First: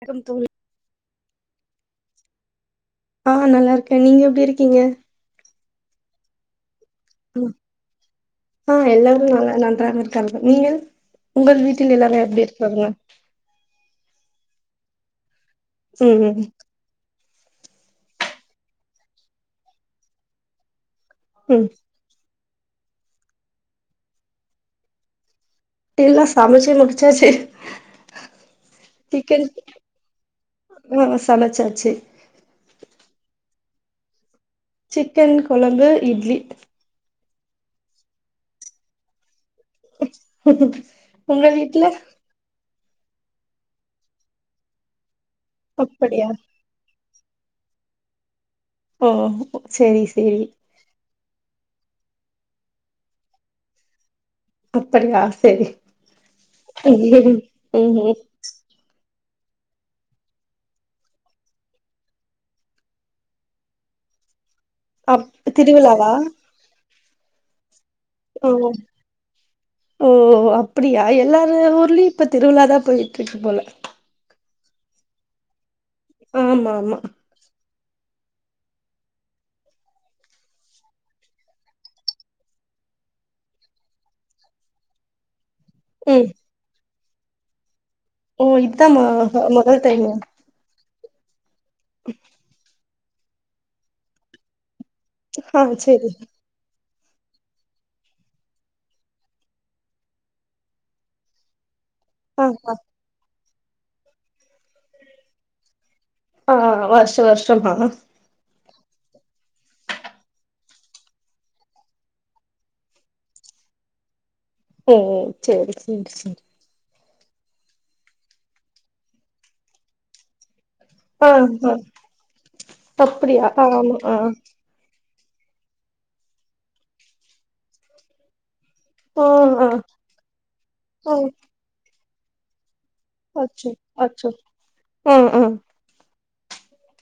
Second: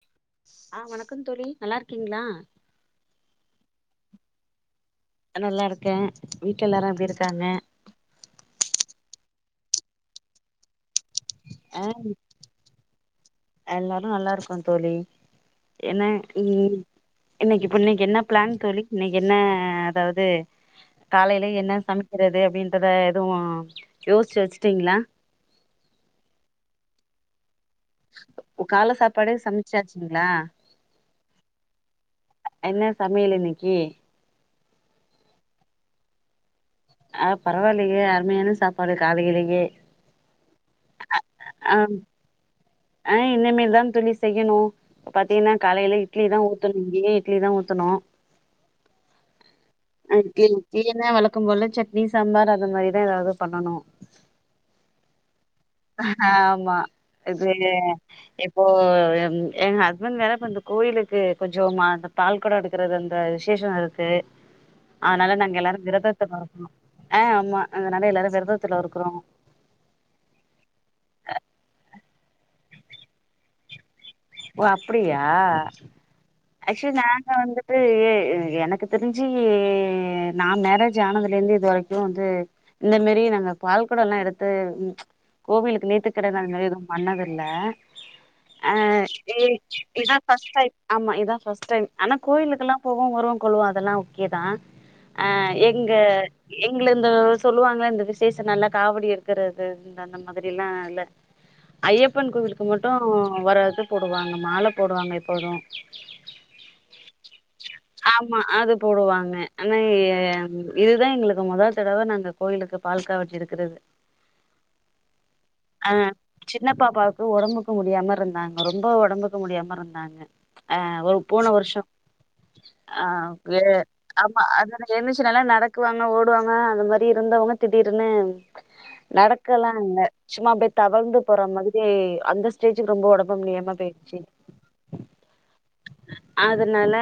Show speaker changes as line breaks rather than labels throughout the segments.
நக்கம் தோழி
ஆ வணக்குன் தோழி நல்லார்க்கீங்ளா
ஆ நல்லார்க்கே நீங்க எப்டி இருக்கீங்க
அ நல்லாருக்கே வீட்டு எல்லாரு எப்டி இருக்
ஆ எல்லாரு நல்லா நன்றாக இருக்காங்க நீங்க உங்கள் வீட்டில் எல்லாரு எப்டி இருக்காங்க
எல்லாரும் நல்லார்க்கோ தோழி
ம்
எனக்
ம்
ம்ம் இன்னைக்கிப்பு இன்னிக் என்ன ப்ளான் தோழி இன்னிக் என்ன அதாவ்து காலைலே
ம்
என்ன சமிக்கிறது அப்படின்றத எதுவு யோஸ்ச்சு வச்ட்டீங்னா
டெல்லா சமச்சு முடிச்சாச்சே
கால சாப்பாடு
டிக்கன்
சமைச்சாச்சுங்களா
ஆ சமச்சாச்சு
என்ன சமையல இன்னிக்கி
சிக்கன் கொழம்பு இட்லி
ஆ பரவால்லைங்க அருமையான சாப்பாடு காலய்லியே
உங்கள்
ஆ
வீட்ல
ஆ இனிமேல் தா தோழி செய்யணு பாத்தீங்னா காலைலே இட்லி
அப்படியா
தாவ் ஊத்தன்ங்கே இட்லி தா ஊத்தணு
ஓஹோ
அன் டின் க்லீனா வழக்கம் போல சட்னி சாம்பார் அந்த மாரிதா ஏதாவ்து பண்ணனு
அப்படியா சரி
ஆமா இது
ம்
இப் போ எ எங்க ஹஸ்பண்ட் வேற இப்ப இந்த கோவிலுக்கு கொஞ்ச அ பால்கொட எடு க்கறது அந்த விசேஷ இருக்கு
அப்
அதனால நாங்க எல்லாரு
திருவிழாவா
விரதத்துல இருக்கோ ஆ ஆமா அதனால எல்லாரு
ஓ
விரதத்துல இருக்கிறோ
ஓ அப்படியா எல்லார ஊர்லயு இப்ப திருவிழாதா போயிட்டு இருக்கு போல
ஓ அப்படியா
ஆமா
ஆக்சுவலி
ஆமா
நா வந்துட்டு ஏ எனக்கு தெரிஞ்சு நா மேரேஜ் ஆனதுல இருந்து இதுவரைக்கு வந்து இந்த மாரி நாங்க பால்கொடல்லா எடுத்து கோவிலுக்கு
ம்
நேத்துகடன் அத மாரி எதுவு பண்ணது இல்ல
ஓ இதா மொத
சேரி இதா ஃபஸ் டைம் ஆமா இதா ஃபஸ் டைம் ஆனா கோயிலுக்கெல்லா போவோ வரு கொல்லுவோ அதெல்லா ஓகே தா அ
ஆ
எங்க
சேரி
எங்கள இந்த சொல்லுவாங்கள இந்த விசேஷ நாள்ள காவடி எடுக்கிறது அந்த மாதிரி எல்லா இல்ல ஐயப்ப ப்பன்
ஆ
கோவிலுக்கு
ஆ
மட்டும் வர இது போடுவாங்க மாலை போடுவாங்க எப்போது
ஆ வருஷ வருஷமா
ஆமா அது போடுவாங்க ஆனா இதுதா எங்களுக்கு முத தடவ நாங்க கோயிலுக்கு பால் காவட்டி எடுக்கிறது
சேரி சேரி சேரி செரி
சின்ன பாப்பாவுக்கு உடம்புக்கு முடியாம இருந்தாங்க ரொம்ப உடம்புக்கு முடியாம இருந்தாங்க ஆ ஒ
ஆ
போன
ஆ
வர்ஷோ ஆ
அப்டியா
வே
ஆமா ஆ
ஆமா அதனால எந்திச்சு நல்லா நடக்குவாங்க ஓடுவாங்க அந்த மாரி இருந்தவங்க திடீர்னு
ஆ ஆ
நடக்கலா இல்ல சும்மா அப்டியே
ஆ
தவழ்ந்து போற மாதிரி அந்த ஸ்டேஜுக்கு ரொம்ப உடம்பு
அச்சோ அச்சோ ம் ம்
அதனால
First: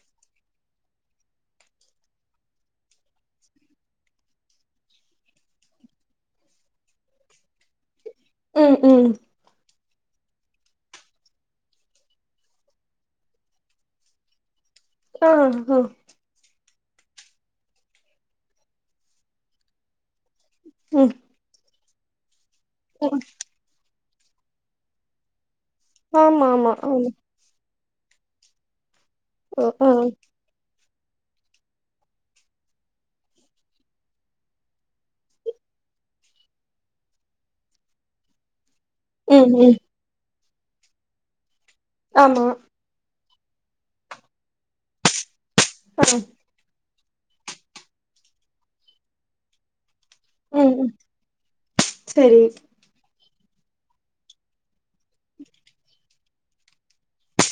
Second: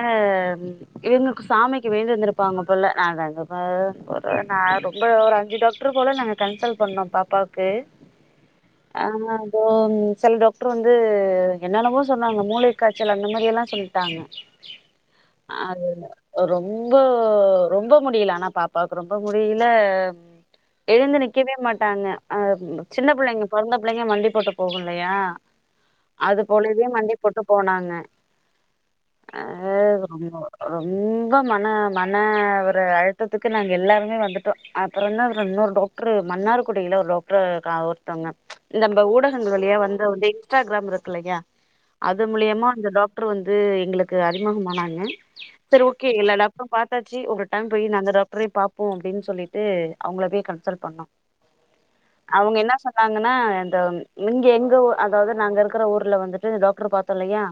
இவங்கக்கு சாமிக்கு வேண்டி இருந்தருப்பாங்க போல நாங்க அங்க நா ரொம்ப ஒரு அஞ்சி டாக்டர் போல நாங்க கன்சல்ட் பண்ணோ பாப்பாக்கு
ம்
அ
ம்
செல டாக்டர் வந் து என்னென்னமோ சொன்னாங்க மூளை காய்ச்சல் அந்த மாதிரி எல்லா சொல்ட்டாங்க
ஆ ஆ
ஆதுல ரொம்ப ரொம்ப முடியல ஆனா பாப்பாவுக்கு ரொம்ப முடியல
ம்
எழுந்து நிக்கவே மாட்டாங்க அ சின்ன
ம்
பிள்ளைங்க பொறந்த பிள்ளைங்க மண்டி போட்டு போகு இல்லையா அது
ஆமா ஆமா
போலவே
ஆமா
மண்டி போட்டு போனாங்க அ
ஆ ஆ
ரொம்ப ரொம்ப மன மன ஒரு அழுத்தத்துக்கு நாங்க எல்லாருமே வந்துட்டோ அப்புறந்தா இன்னொரு டாக் டர் மன்னார்குடியில ஒரு டாக்டர் ஒருத்தங்க நம்ப
ம்
ஊடகங்கள் வழியா
ம்
வந்து வந்து இன்ஸ்டாகிராம் இருக்கு இல்லையா அது
ஆமா
மூலியமா அந்த டாக் டர் வந்து எங்களுக்கு அறிமுகம் ஆனாங்கா சரி
ஆ
ஓகே பாத்தாச்சு ஒரு டைம் போய் அந்த டாக்டரய்யு பாப்போ அப்படின்னு சொல்லிட்டு அவுங்கள போய்
ம்
கன்சல்ட்
ம்
பண்ணோ
செரி
அவுங்க என்ன சொ சொன்னாங்கனா இந்த இங்க எங்க அதாது நாங்க இருக்கிற ஊர்ல வந்துட்டு டாக்டர் பாத்தோ இல்லையா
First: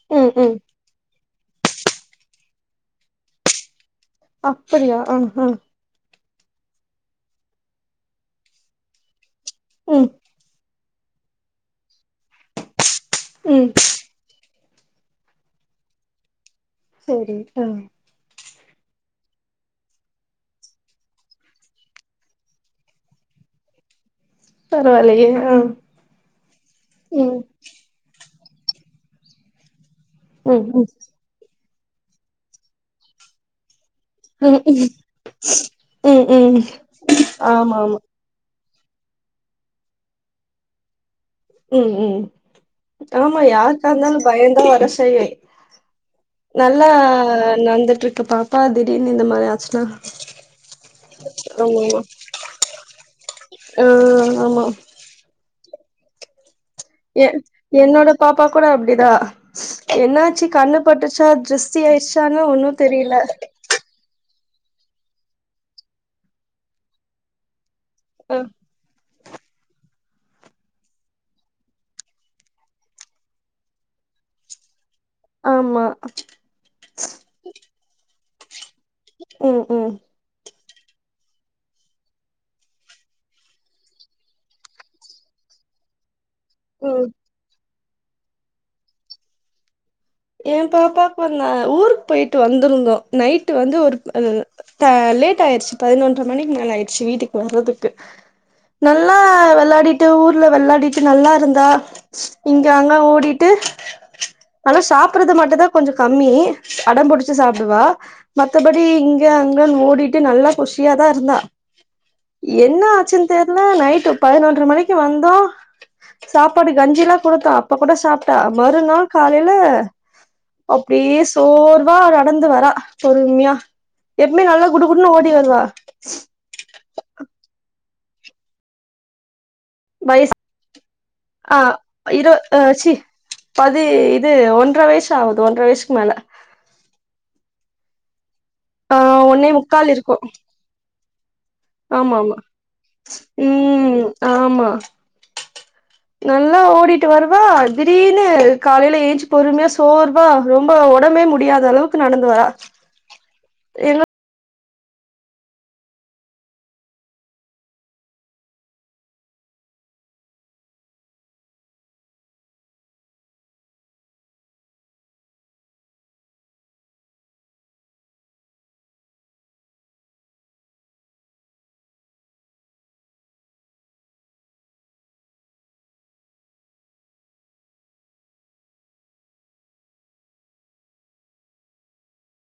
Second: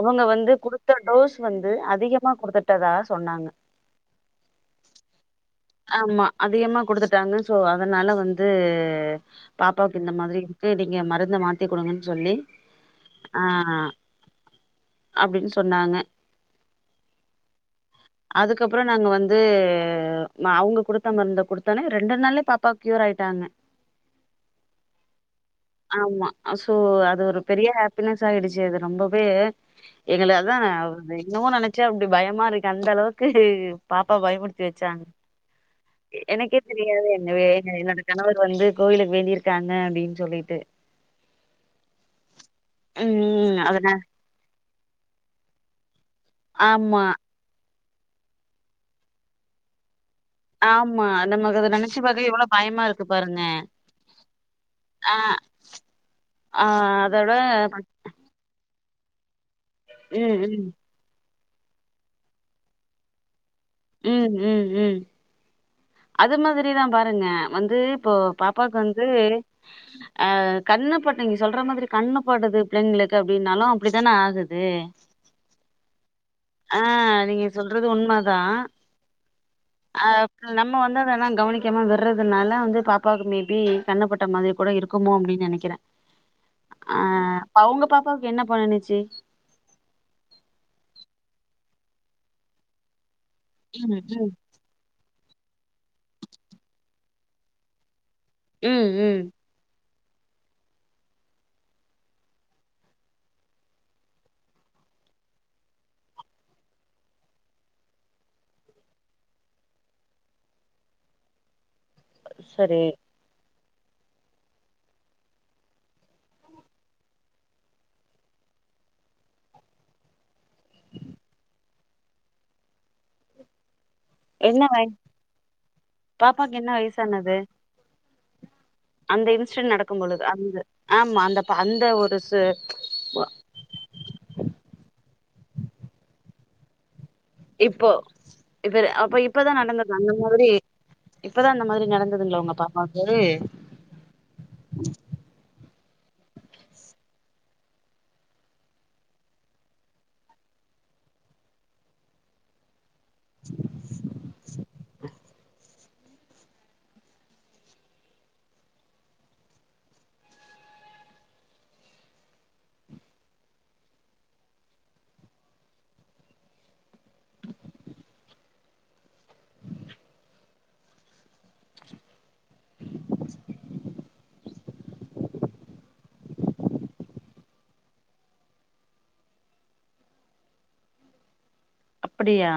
அவுங்க
ம்
வந்து
ம்
குடுத் த டோஸ் வந்து அதிகமா குடுத்துட்டதா சொன்னாங்க
அப்படியா ஆஹ
ஆமா அதிகமா குடுத்துட்டாங்க சோ அதனால வந்து பாப்பாவுக்கு
ம்
இந்த மாதிரி நீங்க மருந்த மாத்தி குடுங்கன்னு சொல்லி ஆ
ம்
அப்டின்னு சொன்னாங்க
செரி டா
அதுக்கப்புறோ நாங்க வந்து அவுங்க குடுத்த மருந்த குடுத்தஒடனே ரெண்டு நாள்ளே பாப்பாக் க்யோர் ஆயிட்டாங்க
பரவாலயே ஆ ம்
நெறையா ஹாப்பினஸ் ஆயிடுச்சு அது ரொம்பவே எங்களக் அதுதா
ம்
இன்னமு நெனைச்சா அப்டி பயமா இருக்கு அந்த அளவுக்கு பாப்பா
ம்
பயமுர்த்தி
ம்
வெச்சாங்க
ம் ம்
எனக்கே தெரியாது என்ன என்
ஆமா ஆமா
என்னோட கணவர் வந்து கோவிலுக்கு வேண்டியிருக் காங்க அப்டின்னு சொல்லிட்டு
ம் ம் ஆமா
ம் அதன
யாருக்காக இருந்தாலு பயோந்தா வர செய்யு நல்லா
ஆமா
நடந்துட்டு இருக்கு பாப்பா திடீர்னு இந்த மாரி ஆச்சுனா
ஆமா நமக்கு அத நெனைச்சு பாக்கவே எவ்ளோ பயமா இருக்கு பாருங்க
ஆ ஆமா
ஆ ஆ
எ
அதோட
என்னோட பாப்பா கூட அப்டிதா
ம்
என்னாச்சு
ம்
கண்ணு பட்டுச்சா திருஷ்டி ஆயிச்சானு ஒன்னோ தெரில
உம் உம் உம் அது மாதிரிதா பாருங்க வந்து இப்போ
ஆ
பாப்பாக்கு வந்து அ கண்ணுப்பட்டு நீங்க சொல்ற மாதிரி கண்ணுப்படுது பிள்ளைங்களுக்கு அப்டின்னாலு அப்டித்தானே ஆகுது
ஆமா
ஆ நீங்க சொல்றது உண்மதா
ம் ம்
அப் நம்ம வந்து அதெல்லா கவனிக்காம விடுறதுனால வந்து பாப்பாவுக்கு மேபி கண்ணப்பட்ட மாதிரி கூட இருக்குமோ அப்டின்னு நெனைக்குறே அ
ம்
அவுங்க பாப்பாவுக்கு என்ன பண்ணிச்சு
ஏ பாப்பாவுக்கோந்தா ஊருக்கு போயிட்டு வந்துருந்தோ நைட்டு வந்து ஒரு
ம் ம்
த லேட் ஆயிடுச்சு பதினொன்ற மணிக்கு மேல ஆயிடுச்சு வீட்டுக்கு வர்றதுக்கு
ம்
நல்லா
ம்
வெளாடிட் டிட்டு ஊர்ல வெளாடிட்டு நல்லா இருந்தா இங்க அங்க ஓடிட்டு ஆனா சாப்பறது மட்டுந்தா கொஞ்சோ கம்மி அடம்பிடிச்சு சாப்டுவா மத்தபடி இங்க அங்கன்னு ஓடிட்டு நல்லா குஷியாதா இருந்தா என்ன
சரி
ஆச்சுனு தெர்ல நைட்டு பதினொன்ற மணிக்கு வந்தோ சாப்பாடு கஞ்சிலா குடுத்தோ அப்போ கூட சாப்ட்டா மறுநாள் காலைல அப்டியே சோர்வா நடந்து வரா பொறுமையா எப்பவுமே
என்ன
நல்லா
வயசு
குடுக்குடுனு ஓடி வருவா
பாப்பாக்கு என்ன வயசானது அந்த இன்ஸிடென் நடக்கும் பொழுது
வயசு
அந்த ஆமா அந்த
ஆ
அந்த ஒரு
இரு அ சி பதி இது ஒன்றர வயசு ஆவுது ஒன்றர வயசுக்கு மேல
இப்போ இப்ப
ஆ
அப்ப
ஒன்னே
இப்பதா நடந்தது
முக்கால்
அந்த
இருக்கு
மாதிரி இப்பதா அந்த மாரி
ஆமா ஆமா
நடந்ததுங்கலா உங்க பாப்பாக்கு
ம் ஆமா
[inaudible]
நல்லா ஓடிட்டு வருவா திடீர்னு காலையில ஏஞ்சு பொறுமையா சோற் ப்பா ரொம்ப ஒடம்பே முடியாத அளவுக்கு நடந்து வரா எங்க
அப்படியா